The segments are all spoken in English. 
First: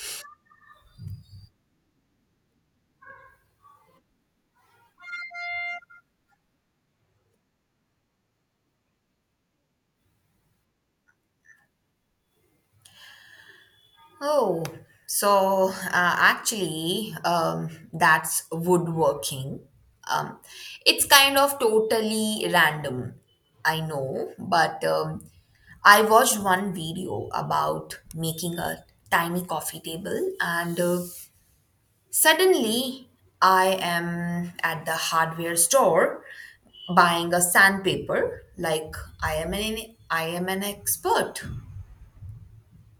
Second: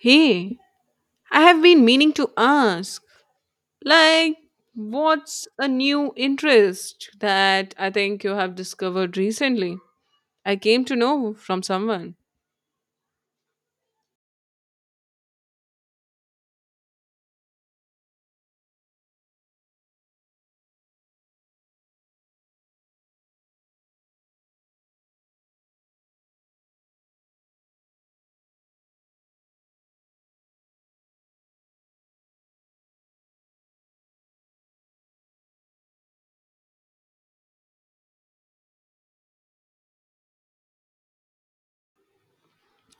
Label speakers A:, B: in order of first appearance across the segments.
A: Hey, I have been meaning to ask, like, what's a new interest that I think you have discovered recently? I came to know from someone.
B: Oh, that's woodworking. Um, it's kind of totally random, I know, but I watched one video about making a tiny coffee table, and suddenly I am at the hardware store buying a sandpaper like I am an I am an expert.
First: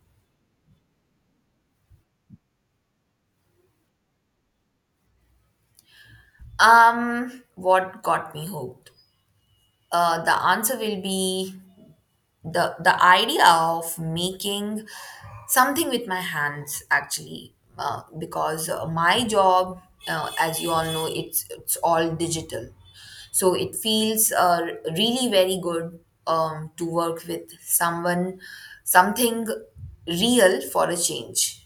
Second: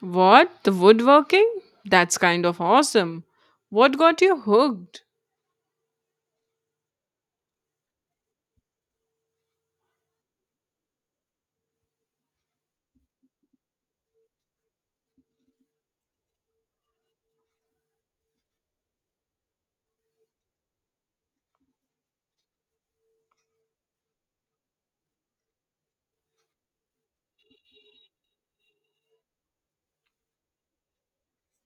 A: What? The woodworking? That's kind of awesome. What got you hooked?
B: What got me hooked? The answer will be the idea of making something with my hands actually because my job as you all know it's all digital so it feels really very good to work with someone something real for a change.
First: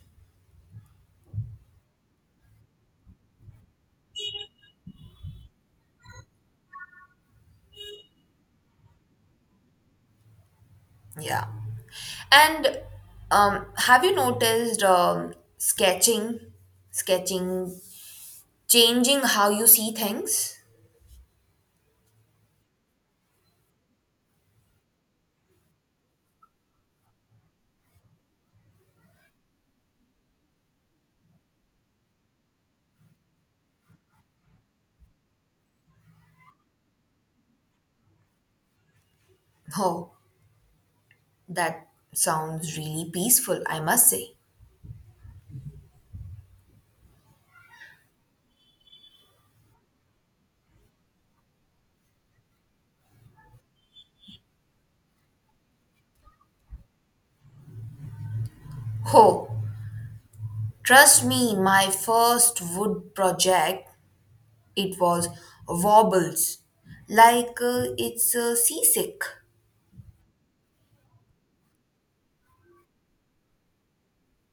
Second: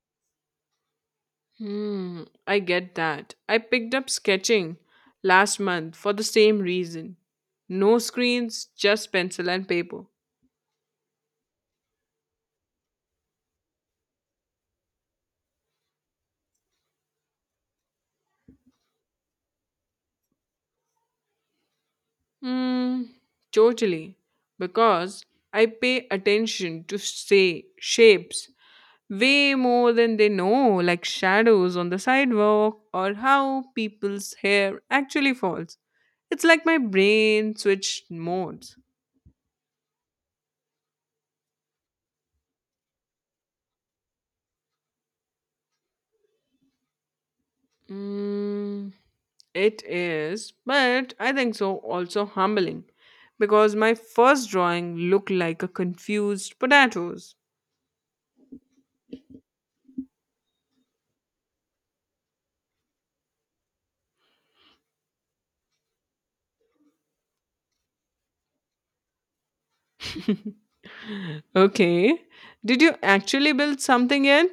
A: Hmm, I get that. I picked up sketching last month for the same reason. No screens, just pencil and paper.
B: Yeah, and have you noticed sketching changing how you see things?
A: Hmm. Totally. Because I pay attention to say shapes way more than they know, like shadows on the sidewalk or how people's hair actually falls. It's like my brain switched modes.
B: Oh, that sounds really peaceful, I must say.
A: Mm, it is, but I think so also humbling because my first drawing looked like a confused potatoes.
B: Oh, trust me, my first wood project, it was wobbles, like it's seasick.
A: Okay, did you actually build something yet?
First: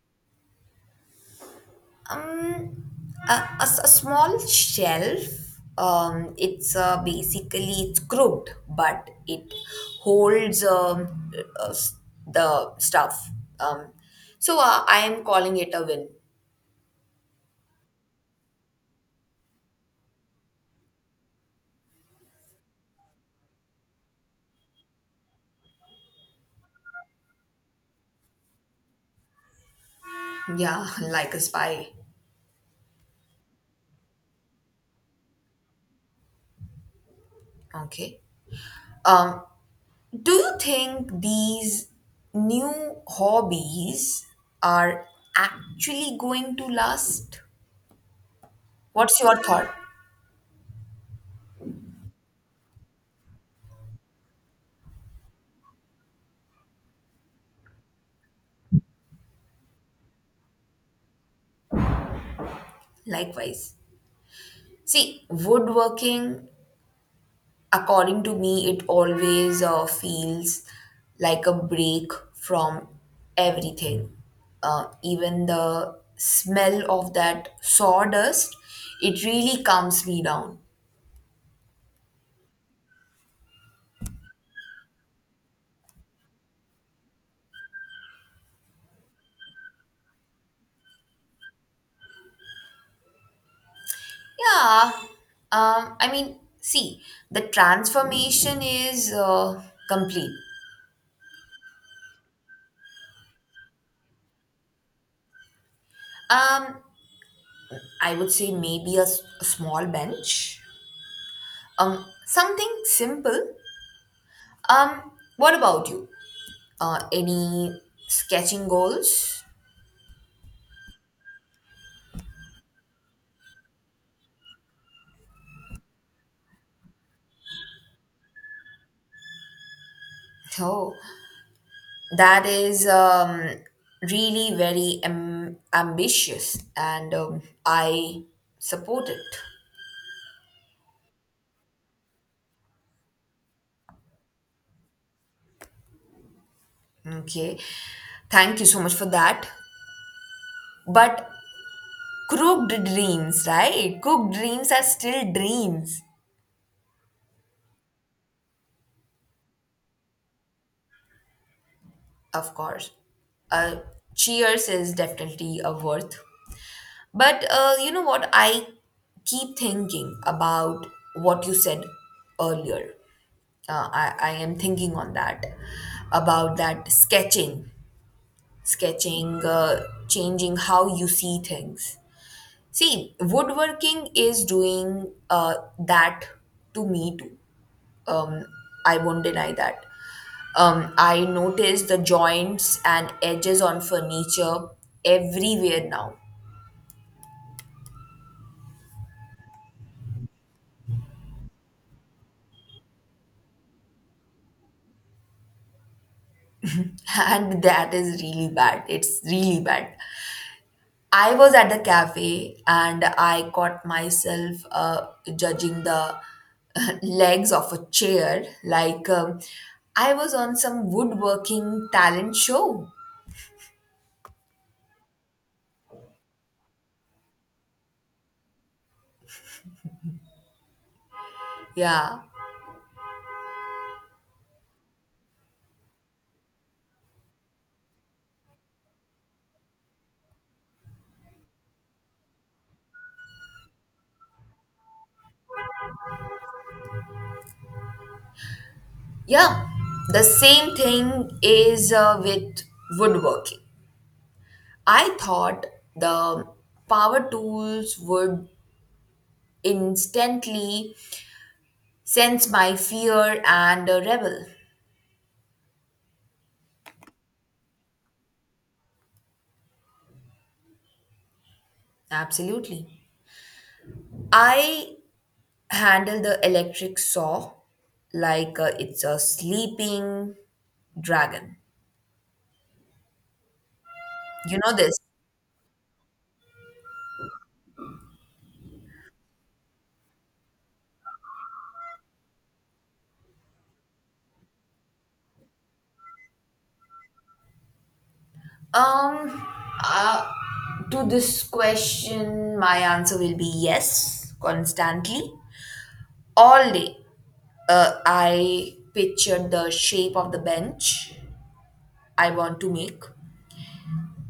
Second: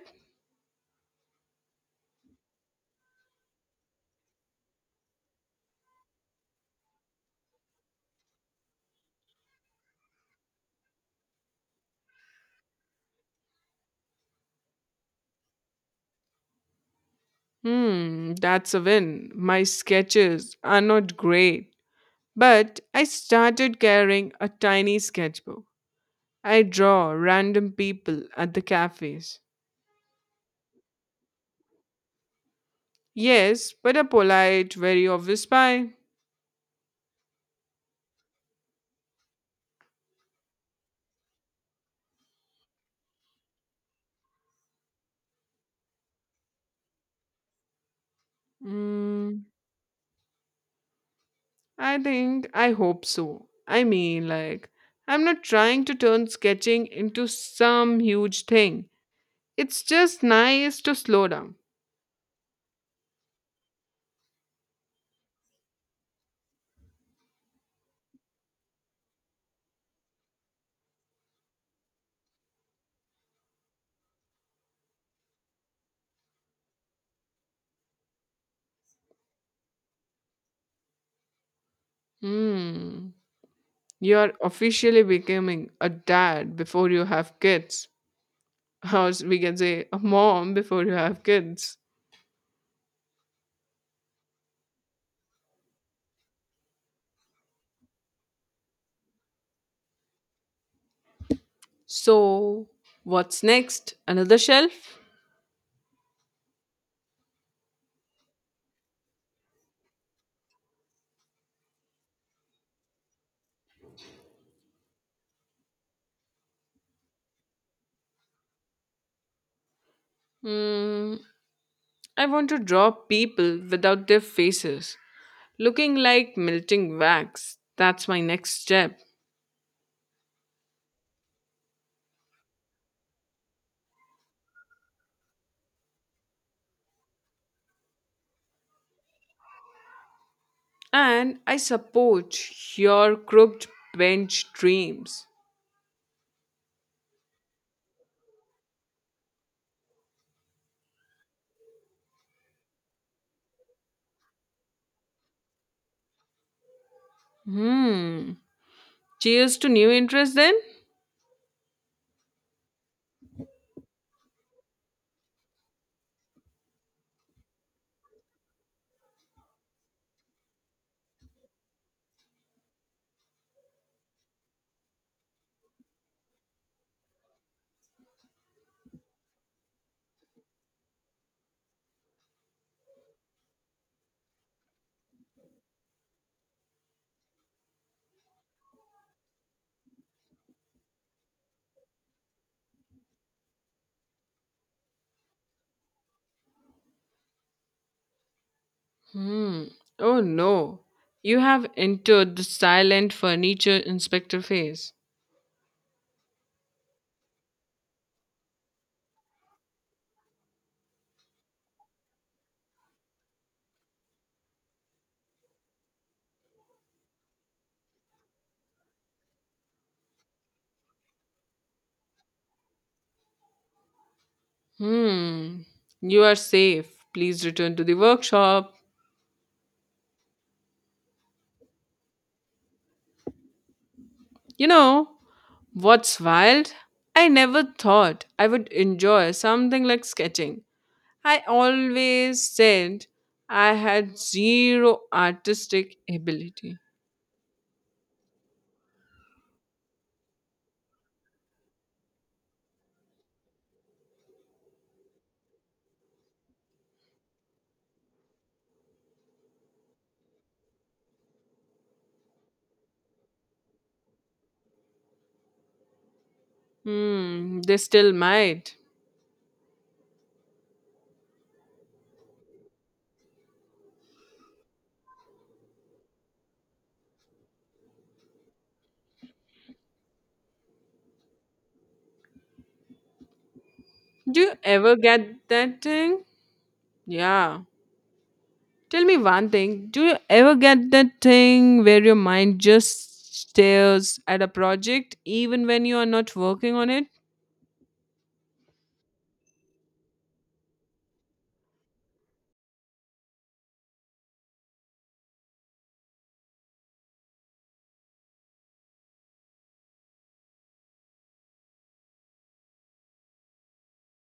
B: Um, a small shelf. It's basically it's crooked, but it holds uh, s- the stuff. Um, so I am calling it a win.
A: Hmm, that's a win. My sketches are not great, but I started carrying a tiny sketchbook. I draw random people at the cafes.
B: Yeah, like a spy.
A: Yes, but a polite, very obvious spy.
B: Okay. Um, do you think these new hobbies are actually going to last? What's your
A: Hmm,
B: thought?
A: I think I hope so. I mean, like, I'm not trying to turn sketching into some huge thing. It's just nice to slow down.
B: Likewise. See, woodworking, according to me, it always feels like a break from everything. Even the smell of that sawdust, it really calms me down.
A: Hmm. You're officially becoming a dad before you have kids. Or we can say a mom before you have kids.
B: Yeah, I mean, see, the transformation is complete.
A: So, what's next? Another shelf?
B: Um, I would say maybe a small bench, something simple. Um, what about you? Any sketching goals?
A: Hmm, I want to draw people without their faces, looking like melting wax. That's my next step.
B: Oh, that is really ambitious, and I support it.
A: And I support your crooked bench dreams.
B: Okay, thank you so much for that. But crooked dreams, right? Cooked dreams are still dreams,
A: Hmm. Cheers to new interest then?
B: of course. Uh, cheers is definitely a worth. But you know what? I keep thinking about what you said earlier. I am thinking on that about that sketching, changing how you see things. See, woodworking is doing that to me too. Um, I won't deny that. I notice the joints and edges on furniture everywhere now.
A: Hmm. Oh no. You have entered the silent furniture inspector phase.
B: And that is really bad. It's really bad. I was at the cafe and I caught myself judging the legs of a chair like I was on some woodworking talent show.
A: Hmm. You are safe. Please return to the workshop.
B: Yeah.
A: You know, what's wild? I never thought I would enjoy something like sketching. I always said I had zero artistic ability.
B: Yeah. The same thing is with woodworking. I thought the power tools would instantly sense my fear and rebel.
A: Hmm, they still might.
B: Absolutely. I handle the electric saw like it's a sleeping dragon.
A: Do you
B: You know
A: ever
B: this.
A: get that thing? Yeah. Tell me one thing. Do you ever get that thing where your mind just stares at a project even when you are not working on it?
B: Um, uh, to this question, my answer will be yes, constantly, all day. I pictured the shape of the bench I want to make.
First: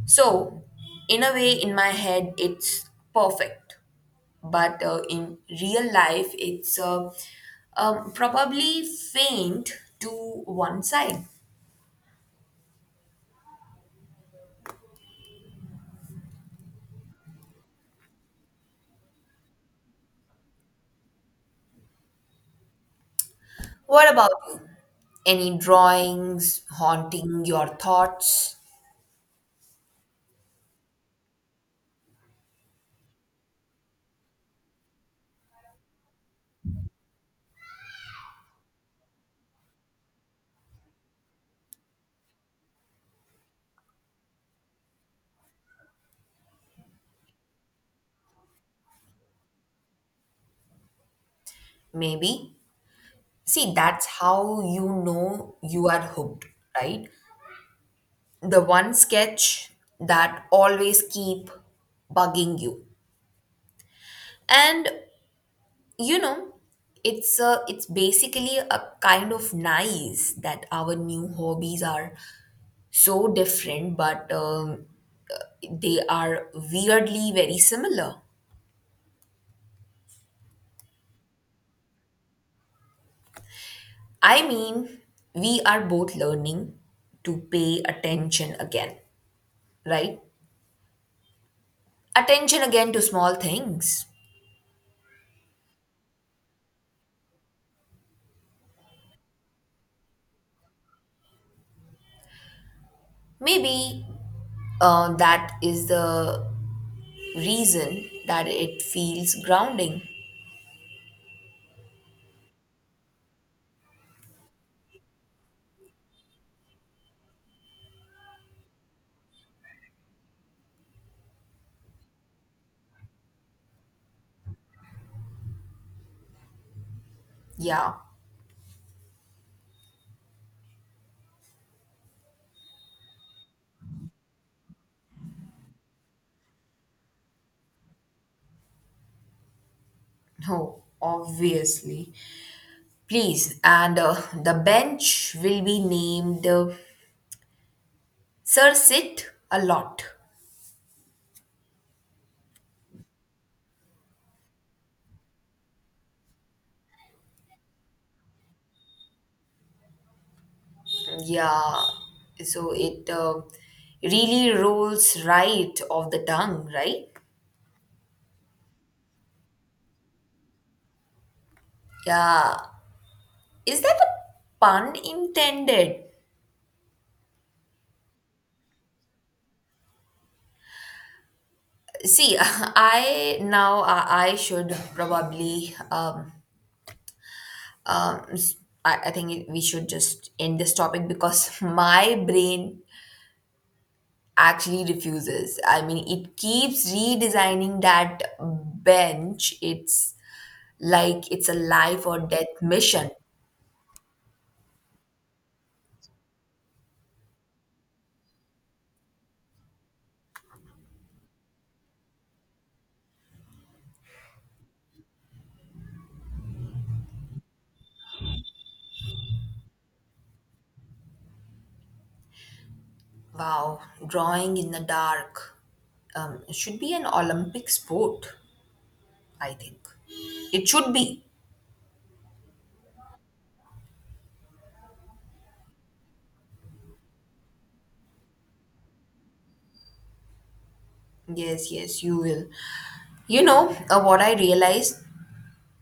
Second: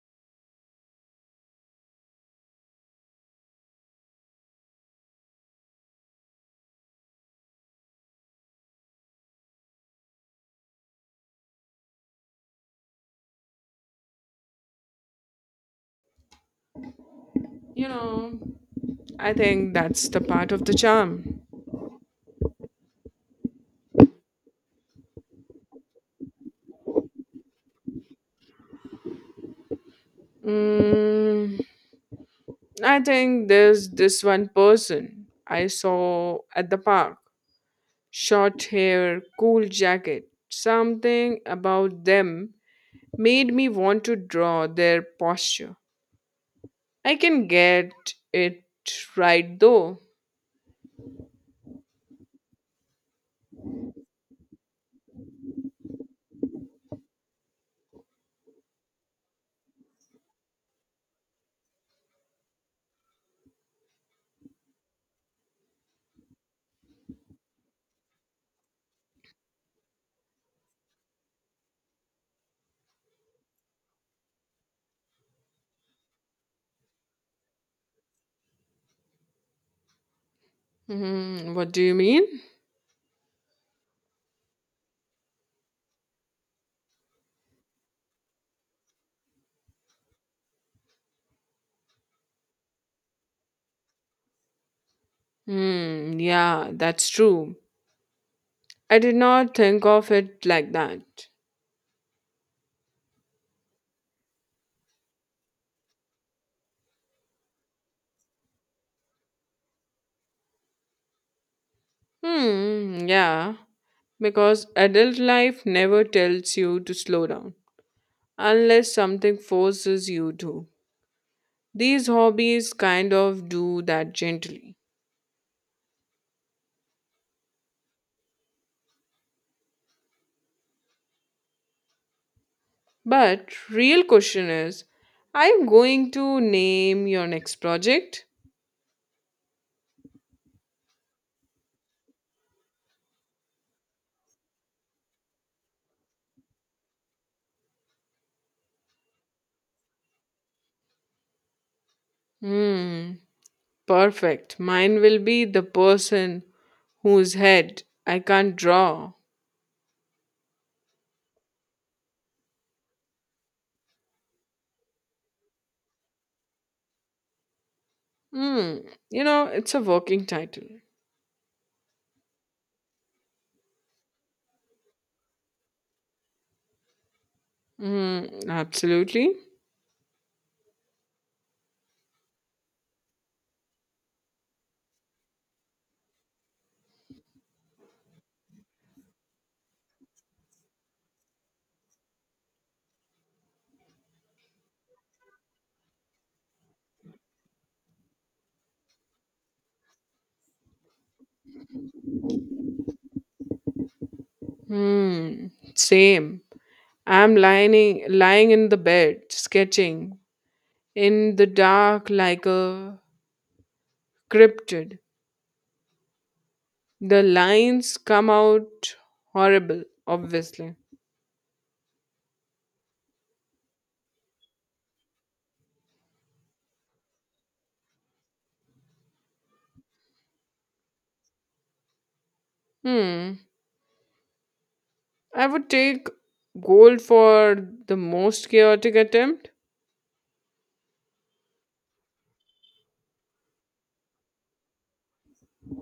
B: So, in a way, in my head, it's perfect. But in real life, it's probably faint to one side.
A: You know, I think that's the part of the charm.
B: What about you? Any drawings haunting your thoughts?
A: Mm, I think there's this one person I saw at the park. Short hair, cool jacket. Something about them made me want to draw their posture. I can get it right though.
B: Maybe. See, that's how you know you are hooked, right? The one sketch that always keep bugging you. And you know it's basically a kind of nice that our new hobbies are so different but they are weirdly very similar.
A: Hmm. What do you mean?
B: I mean, we are both learning to pay attention again, right? Attention again to small things.
A: Hmm, yeah, that's true. I did not think of it like that.
B: Maybe that is the reason that it feels grounding.
A: Hmm, yeah, because adult life never tells you to slow down unless something forces you to. These hobbies kind of do that gently.
B: Yeah.
A: But real question is, are you going to name your next project?
B: No, obviously. Please, and the bench will be named Sir Sit a lot.
A: Hmm. Perfect. Mine will be the person whose head I can't draw.
B: Yeah, so it really rolls right off the tongue, right?
A: Hmm. You know, it's a working title.
B: Yeah, is that a pun intended?
A: Hmm. Absolutely.
B: See, I should probably um s- I think we should just end this topic because my brain actually refuses. I mean, it keeps redesigning that bench. It's like it's a life or death mission.
A: Hmm. Same. I'm lying in the bed, sketching in the dark like a cryptid. The lines come out horrible, obviously.
B: Wow, drawing in the dark should be an Olympic sport, I think. It should be.
A: Hmm. I would take gold for the most chaotic attempt.
B: Yes, yes, you will. You know, what I realized,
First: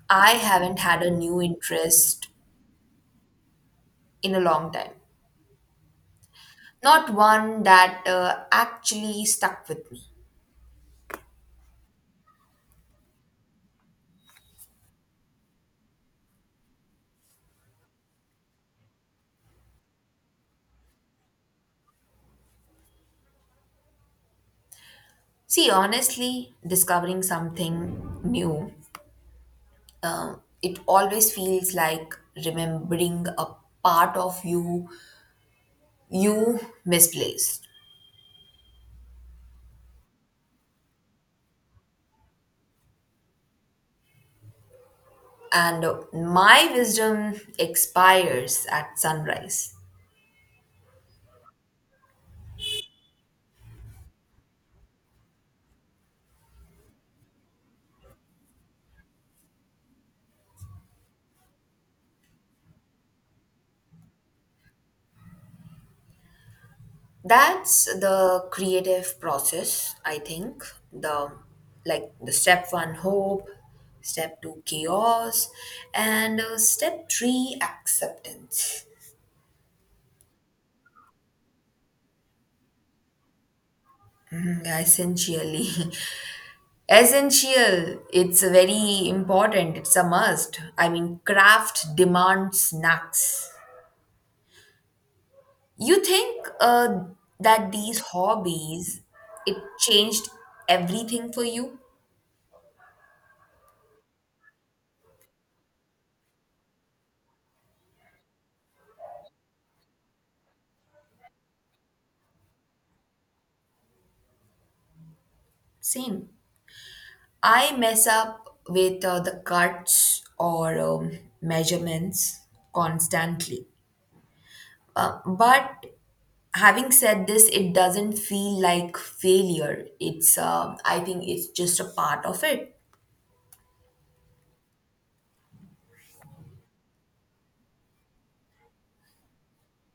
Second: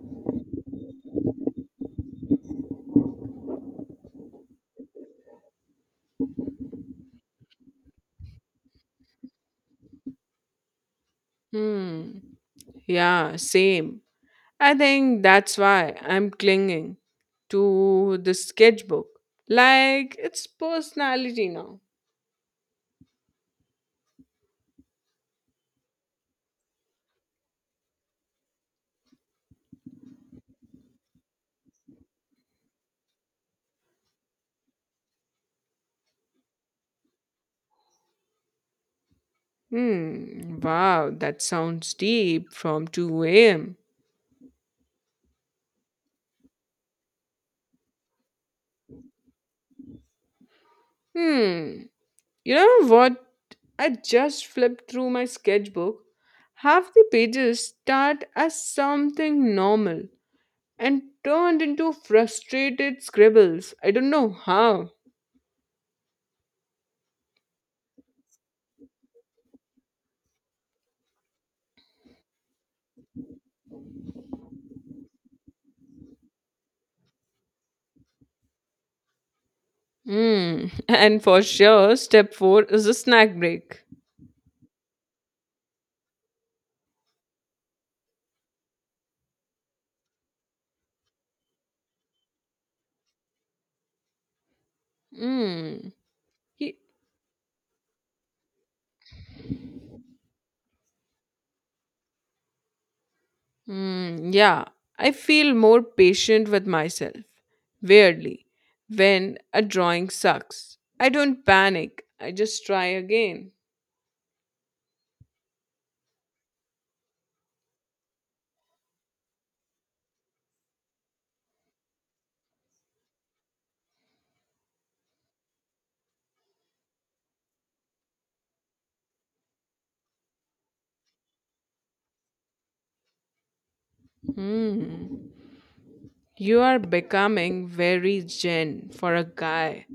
B: I haven't had a new interest in a long time. Not one that actually stuck with me.
A: Hmm. Yeah, same. I think that's why I'm clinging to the sketchbook. Like it's personality now.
B: See, honestly, discovering something new, it always feels like remembering a part of you you misplaced.
A: Hmm. Wow, that sounds deep from 2 a.m.
B: And my wisdom expires at sunrise.
A: Hmm. You know what? I just flipped through my sketchbook. Half the pages start as something normal and turned into frustrated scribbles. I don't know how.
B: That's the creative process, I think. The like the step 1 hope, step 2 chaos, and step 3 acceptance.
A: Mm. And for sure, step four is a snack break.
B: Yeah, essentially. Essential, it's very important, it's a must. I mean, craft demands snacks.
A: Mm.
B: You think
A: He-
B: that these hobbies, it changed everything for you?
A: Mm, yeah, I feel more patient with myself. Weirdly, when a drawing sucks, I don't panic. I just try again.
B: Same. I mess up with the cuts or measurements constantly. But having said this, it doesn't feel like failure. It's, I think it's just a part of it.
A: Hmm. You are becoming very gen for a guy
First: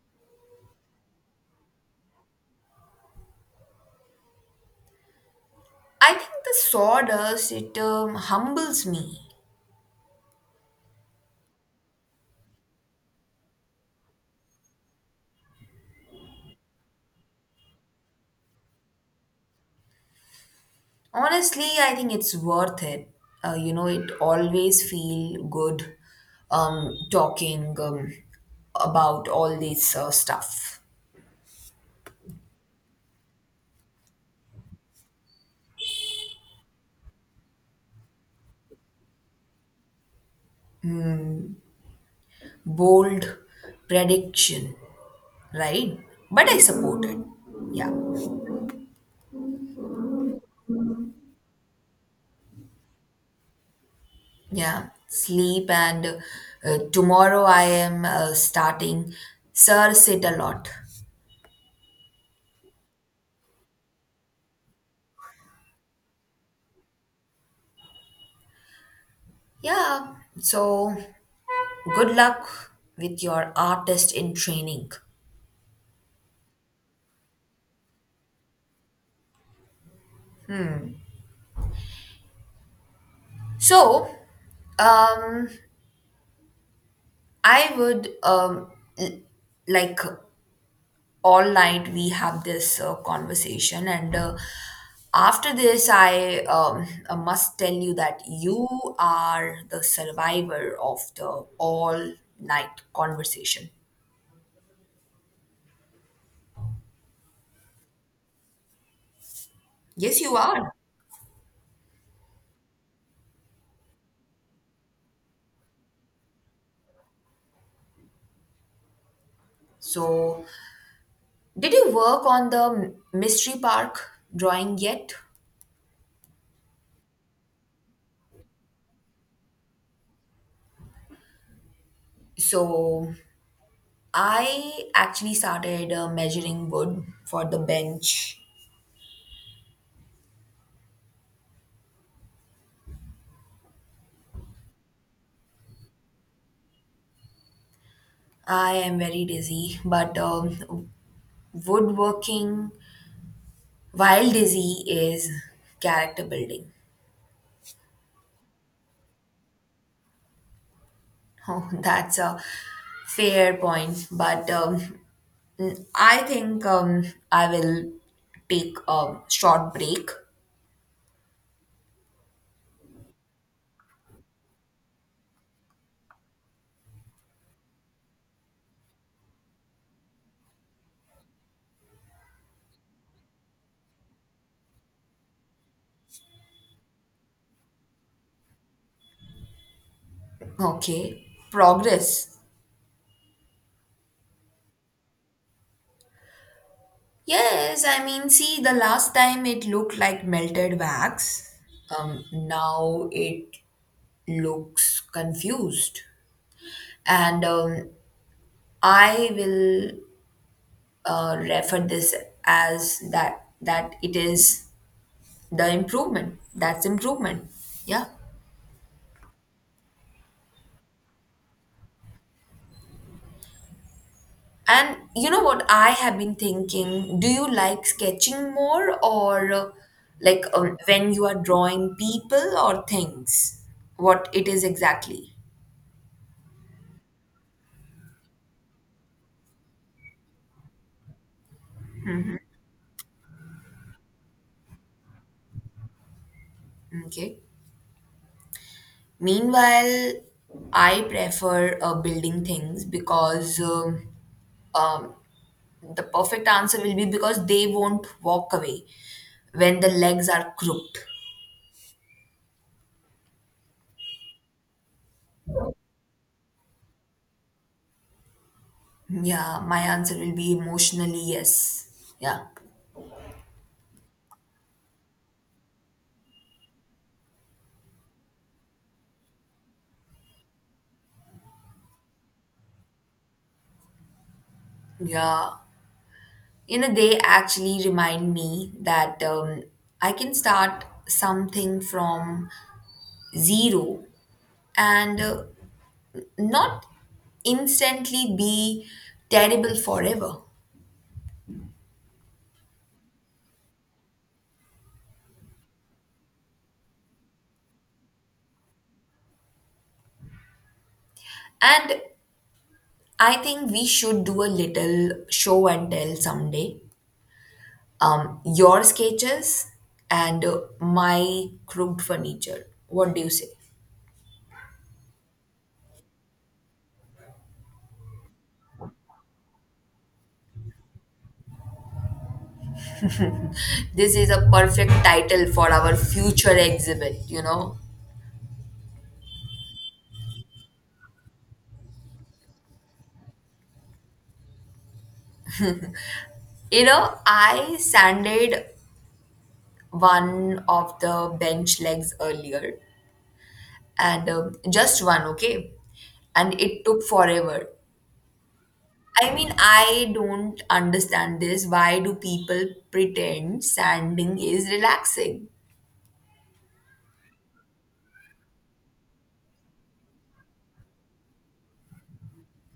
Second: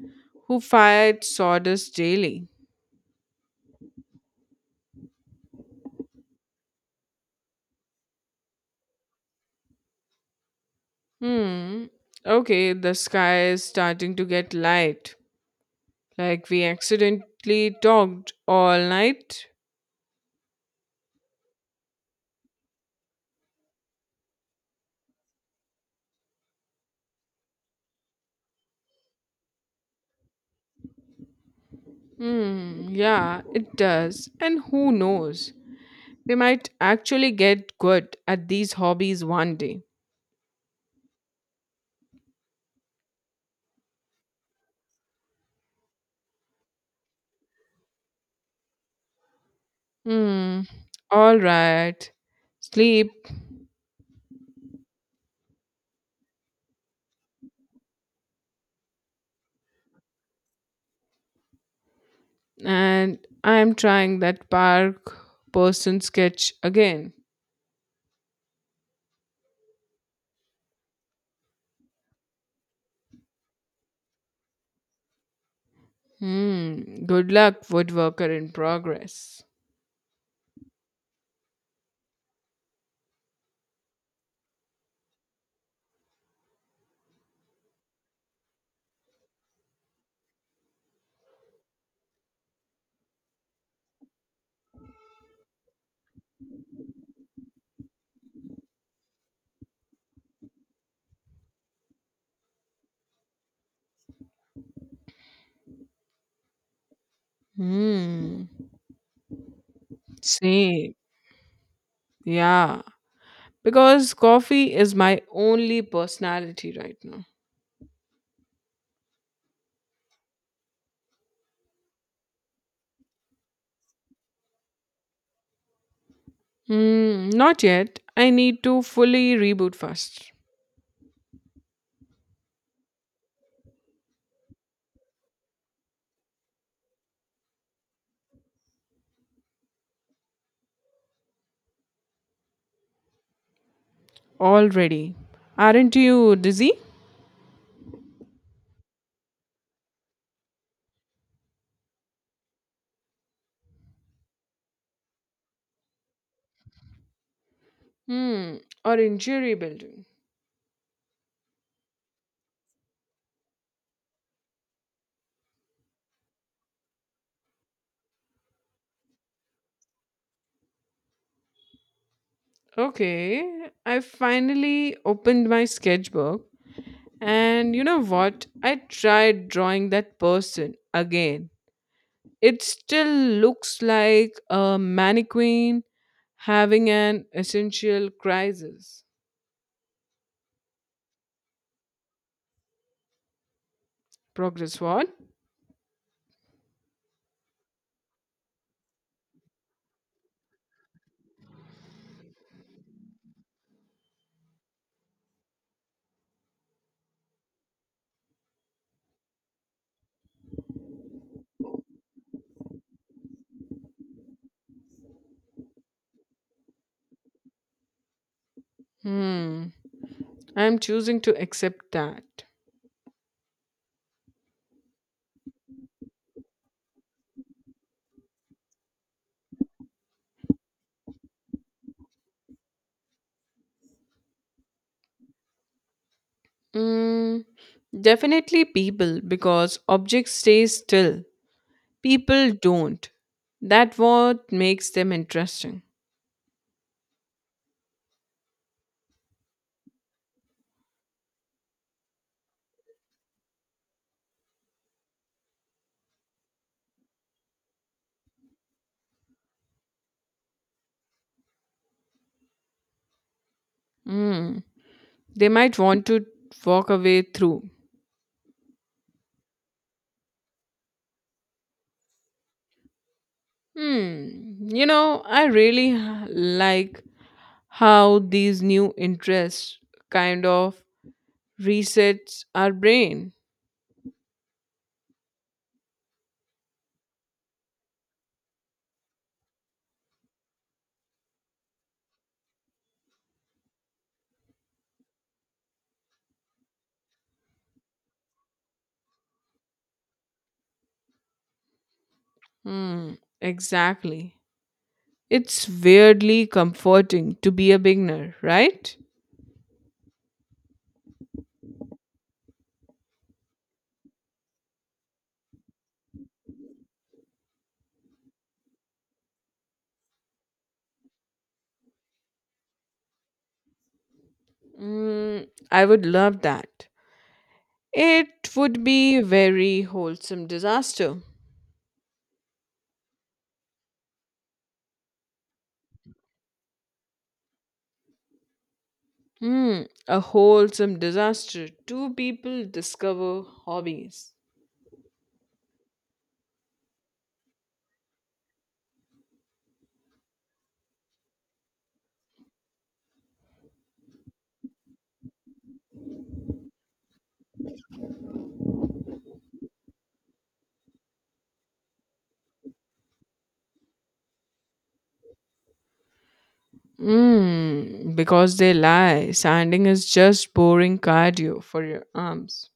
A: who fired sawdust daily.
B: I think the sawdust it humbles me.
A: Hmm. Okay, the sky is starting to get light. Like we accidentally talked all night?
B: Honestly, I think it's worth it. You know, it always feel good talking about all this stuff.
A: Hmm, yeah, it does. And who knows? We might actually get good at these hobbies one day.
B: Bold prediction, right? But I support it. Yeah,
A: Hmm, all right. Sleep.
B: yeah. Sleep and tomorrow I am starting Sir Sit a lot.
A: And I'm trying that park person sketch again.
B: Yeah. So good luck with your artist in training.
A: Hmm, good luck, woodworker in progress.
B: So, um, I would l- like all night we have this conversation, and after this, I must tell you that you are the survivor of the all night conversation.
A: Hmm,
B: Yes, you are.
A: same. Yeah, because coffee is my only personality right now.
B: So, did you work on the mystery park drawing yet?
A: Hmm. Not yet. I need to fully reboot first.
B: So, I actually started measuring wood for the bench.
A: Already. Aren't you dizzy?
B: I am very dizzy, but woodworking while dizzy is character building.
A: Hmm. Or injury building.
B: Oh, that's a fair point, I think I will take a short break.
A: Okay. I finally opened my sketchbook. And you know what? I tried drawing that person again. It still looks like a mannequin having an essential crisis.
B: Okay, progress.
A: Progress what?
B: Yes, I mean, see, the last time it looked like melted wax. Now it looks confused. And I will refer this as that it is the improvement. That's improvement. Yeah.
A: Hmm. I'm choosing to accept that.
B: And you know what I have been thinking? Do you like sketching more or like when you are drawing people or things? What it is exactly?
A: Mm, definitely people, because objects stay still. People don't. That what makes them interesting.
B: Okay. Meanwhile, I prefer building things because um, the perfect answer will be because they won't walk away when the legs are crooked.
A: Mm, they might want to walk away through.
B: Yeah, my answer will be emotionally yes. Yeah.
A: Hmm. You know, I really like how these new interests kind of resets our brain.
B: Yeah. You know, they actually remind me that I can start something from zero and not instantly be terrible forever.
A: Hmm. Exactly. It's weirdly comforting to be a beginner, right?
B: And I think we should do a little show and tell someday, your sketches and my crooked furniture. What do you say?
A: Mm, I would love that. It would be very wholesome disaster.
B: This is a perfect title for our future exhibit, you know.
A: Hmm, a wholesome disaster. Two people discover hobbies.
B: You know, I sanded one of the bench legs earlier and just one, okay? And it took forever. I mean, I don't understand this. Why do people pretend sanding is relaxing?
A: Hmm, because they lie. Sanding is just boring cardio for your arms.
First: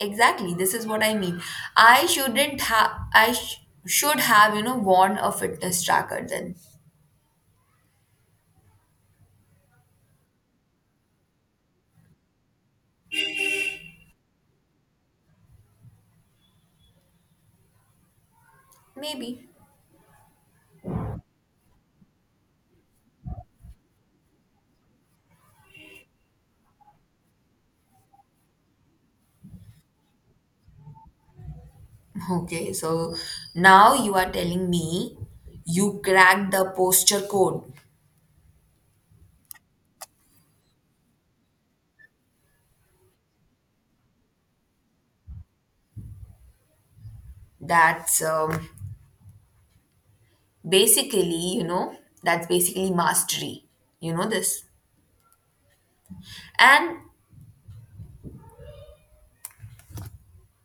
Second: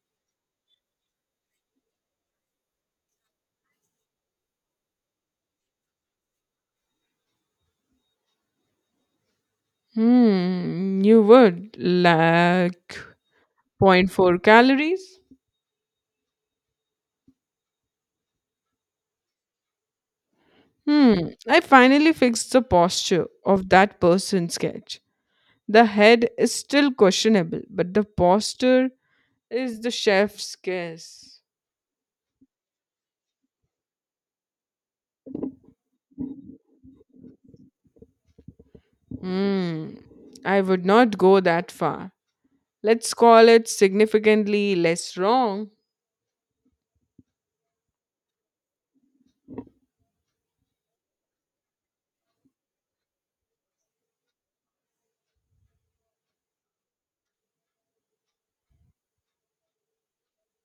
B: Exactly, this is what I mean. I shouldn't have, I sh- Should have, you know, worn a fitness tracker then.
A: Hmm, you would like 0.4 calories.
B: Maybe.
A: Hmm, I finally fixed the posture of that person's sketch. The head is still questionable, but the posture is the chef's kiss.
B: Okay, so now you are telling me you cracked the posture code.
A: Hmm, I would not go that far. Let's call it significantly less wrong.
B: That's basically, you know, that's basically mastery. You know this. And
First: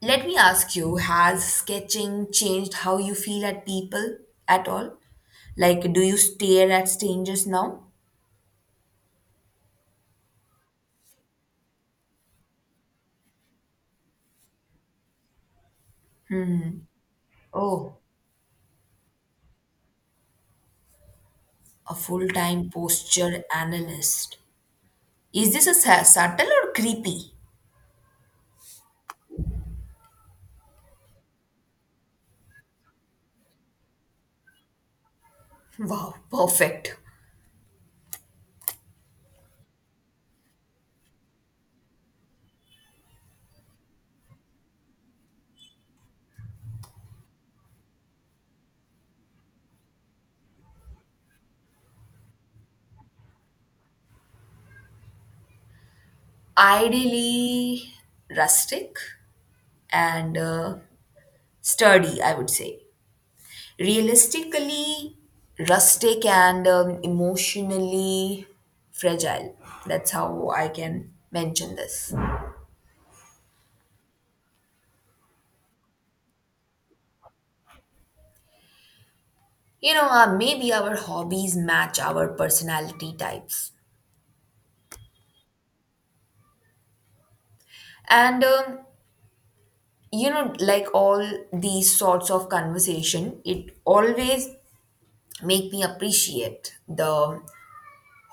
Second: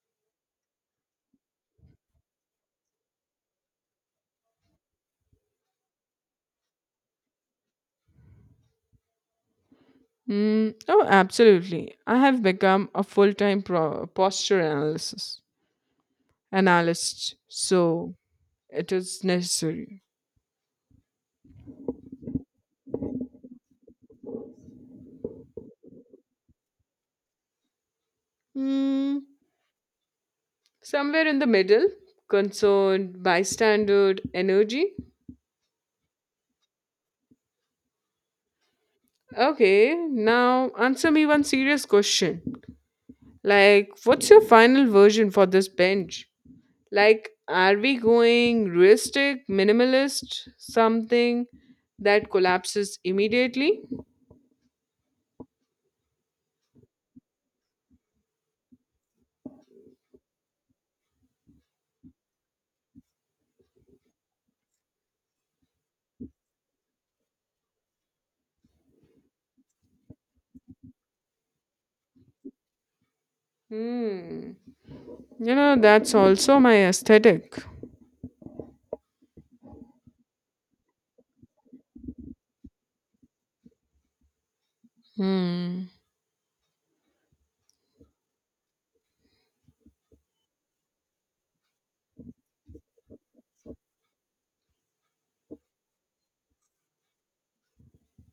B: let me ask you, has sketching changed how you feel at people at all? Like, do you stare at strangers now?
A: Hmm. Oh, absolutely. I have become a full time posture analyst,
B: Oh,
A: so it is necessary.
B: a full time posture analyst. Is this a subtle or creepy?
A: Hmm. Somewhere in the middle, concerned, bystander, energy.
B: Wow, perfect.
A: Okay, now answer me one serious question. Like, what's your final version for this bench? Like, are we going realistic, minimalist, something that collapses immediately?
B: Ideally rustic and sturdy, I would say. Realistically, rustic and emotionally fragile. That's how I can mention this.
A: Hmm. You know, that's also my aesthetic.
B: You know, maybe our hobbies match our personality types.
A: Hmm.
B: And you know, like, all these sorts of conversation it always make me appreciate the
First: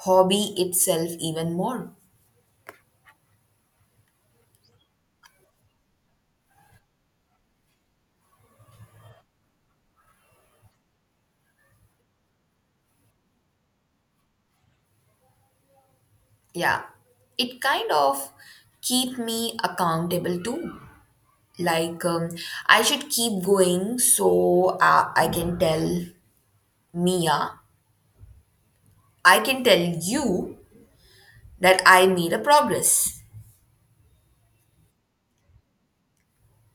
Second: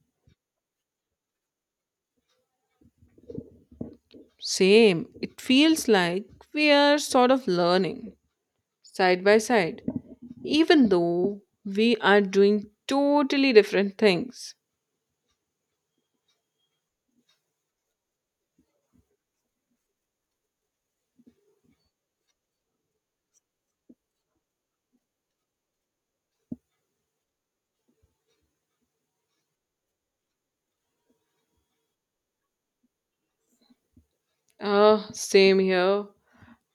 B: hobby itself even more.
A: Same. It feels like we are sort of learning side by side, even though we are doing totally different things.
B: Yeah, it kind of keep me accountable too, like, I should keep going so mia I can tell you that I made a progress.
A: Ah, same here.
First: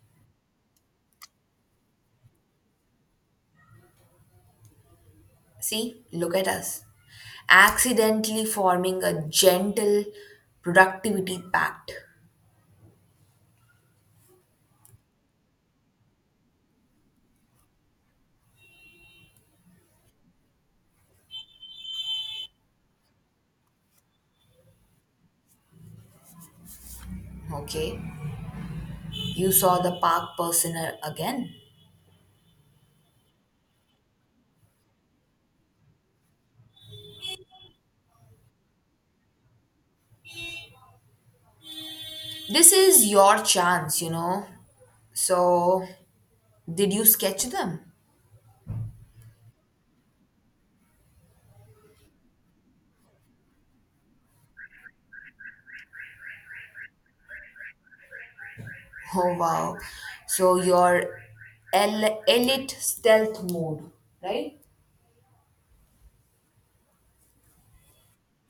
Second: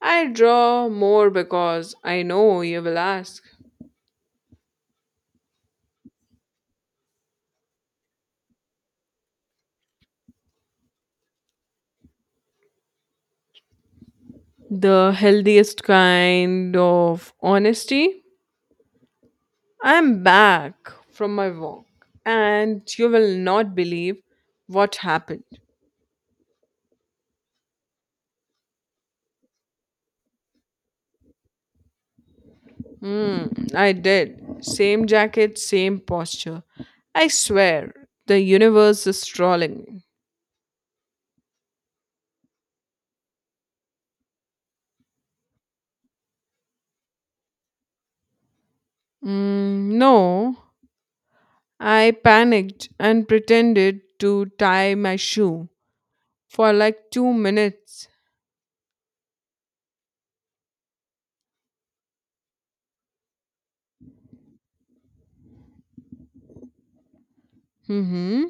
A: I draw more because I know you will ask.
B: See, look at us accidentally forming a gentle productivity pact.
A: The healthiest kind of honesty. I'm back from my walk, and you will not believe what happened.
B: Okay, you saw the park personnel again.
A: Hmm, I did. Same jacket, same posture. I swear, the universe is trolling me.
B: This is your chance, you know. So, did you sketch them?
A: Mm, no, I panicked and pretended to tie my shoe for like 2 minutes.
B: Oh, wow. So, your elite stealth mode, right?
A: Mm-hmm.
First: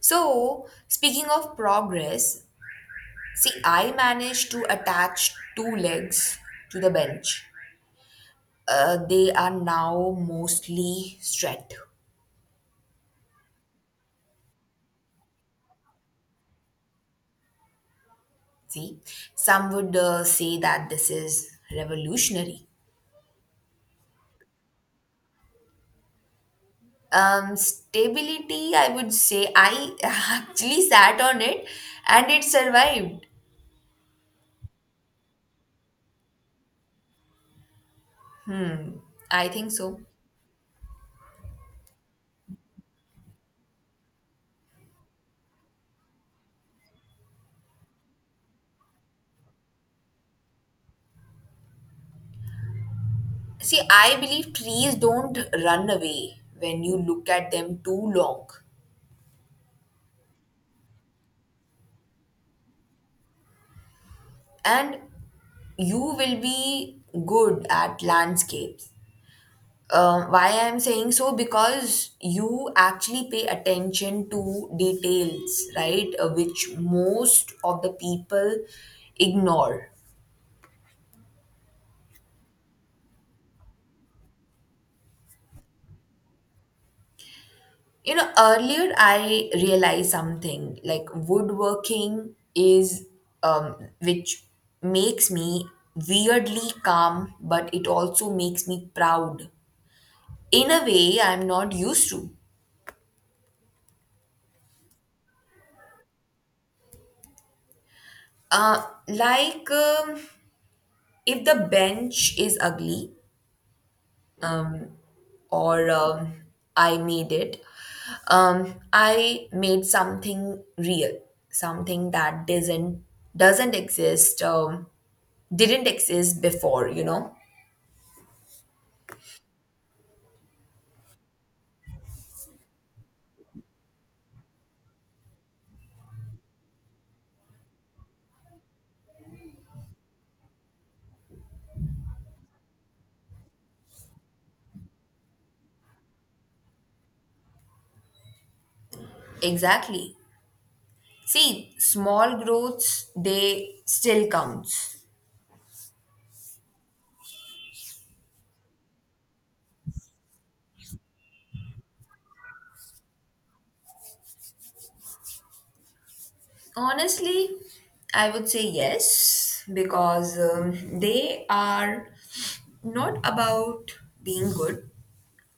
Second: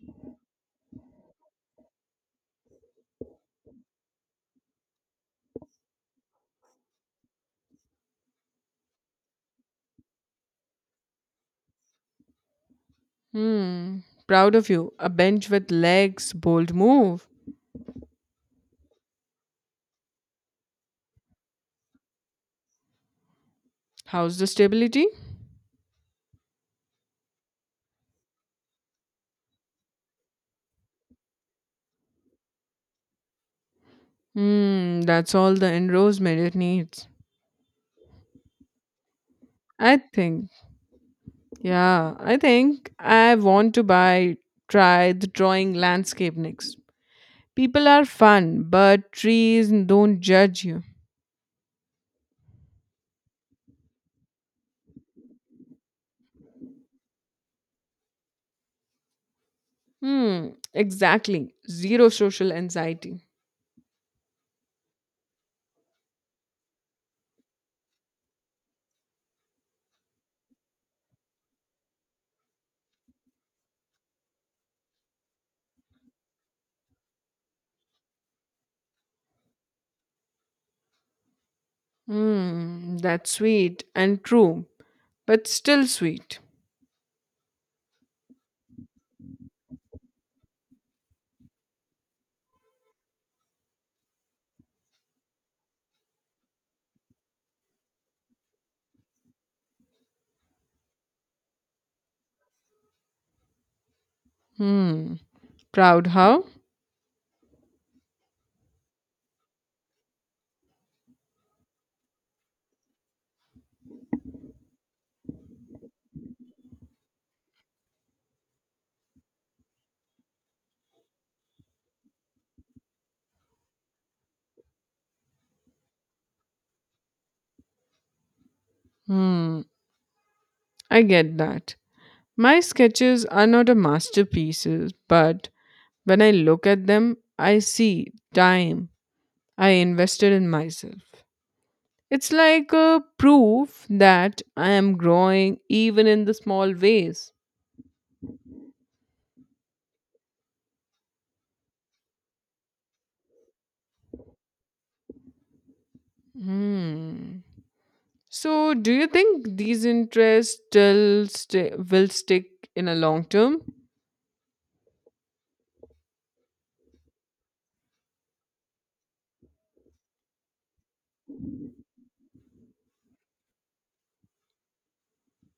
B: So, speaking of progress, see, I managed to attach two legs to the bench. They are now mostly straight.
A: Hmm. Proud of you. A bench with legs. Bold move.
B: See, some would say that this is revolutionary.
A: How's the stability?
B: Um, stability, I would say I actually sat on it and it survived.
A: Hmm, that's all the endorsement it needs.
B: I think
A: I
B: so.
A: think, yeah, I think I want to buy, try the drawing landscape next. People are fun, but trees don't judge you.
B: See, I believe trees don't run away when you look at them too long.
A: Hmm, exactly. Zero social anxiety.
B: And you will be good at landscapes, why I'm saying so because you actually pay attention to details, right? Which most of the people ignore.
A: Hmm, that's sweet and true, but still sweet.
B: You know, earlier I realized something like woodworking is, um, which makes me weirdly calm, but it also makes me proud in a way I'm not used to.
A: Hmm, proud how?
B: Uh, like, if the bench is ugly or I made it, I made something real, something that doesn't exist, didn't exist before, you know.
A: Hmm, I get that. My sketches are not a masterpieces, but when I look at them, I see time I invested in myself. It's like a proof that I am growing even in the small ways.
B: Exactly. See, small growths, they still counts.
A: Hmm. So, do you think these interests will stick in a long term?
B: Honestly, I would say yes because they are not about being good.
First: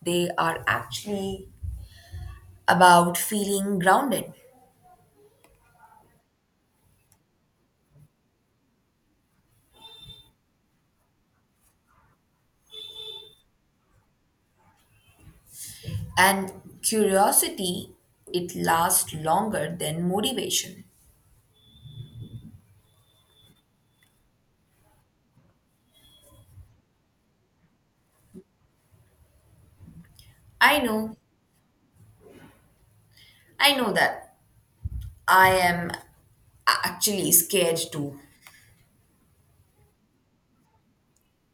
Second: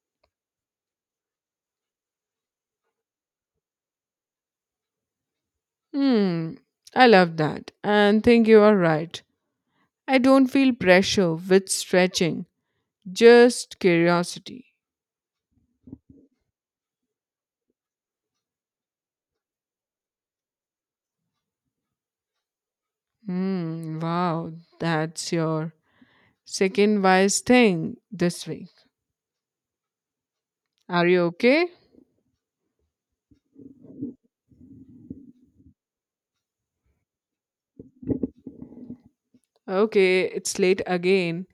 B: They are actually about feeling grounded.
A: Hmm. I love that and think you are right. I don't feel pressure with stretching, just curiosity.
B: And curiosity, it lasts longer than motivation.
A: Hmm. Wow, that's your second wise thing this week.
B: I
A: Are
B: know.
A: you okay?
B: I know that. I am actually scared too.
A: Okay, it's late again.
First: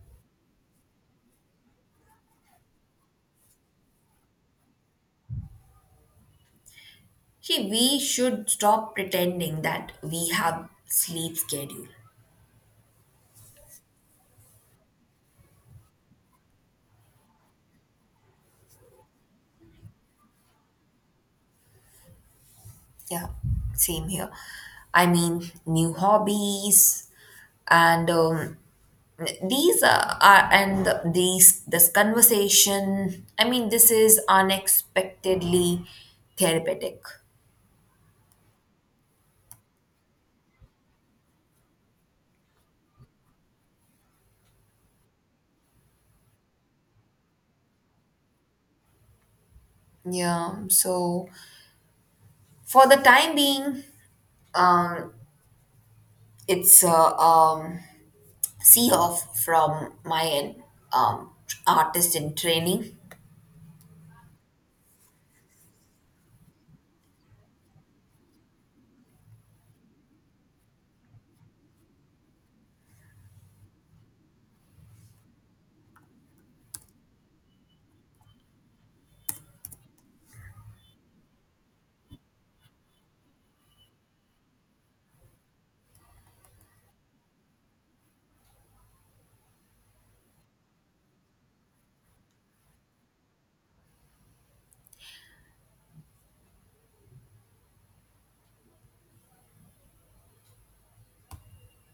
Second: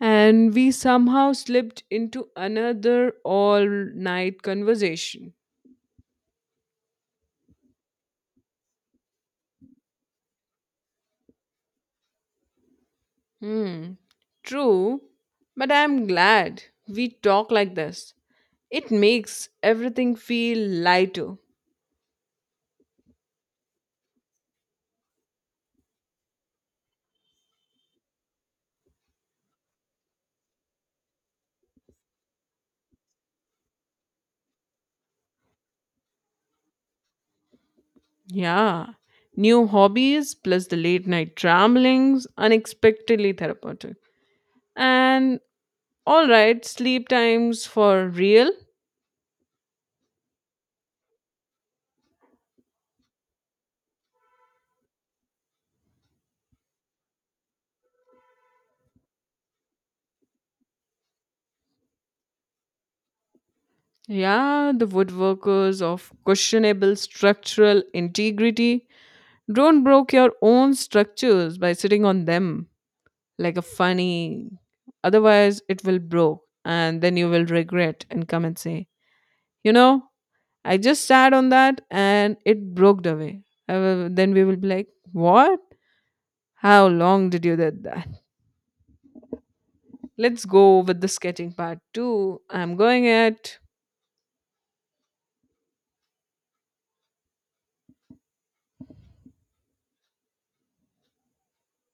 A: And we somehow slipped into another all night conversation.
B: See, we should stop pretending that we have sleep schedule.
A: Hmm. True, but I'm glad we talk like this. It makes everything feel lighter.
B: Yeah, same here. I mean, new hobbies, and these are and these this conversation. I mean, this is unexpectedly therapeutic.
A: Yeah. New hobbies plus the late night ramblings, unexpectedly therapeutic. And all right, sleep times for real.
B: Yeah, so for the time being, um, it's a see off from my end, um, artist in training.
A: Yeah, the woodworkers of questionable structural integrity. Don't broke your own structures by sitting on them like a funny. Otherwise, it will broke, and then you will regret and come and say, you know, I just sat on that and it broke away. I will, then we will be like, what? How long did you did that? Let's go with the sketching part two. I'm going it.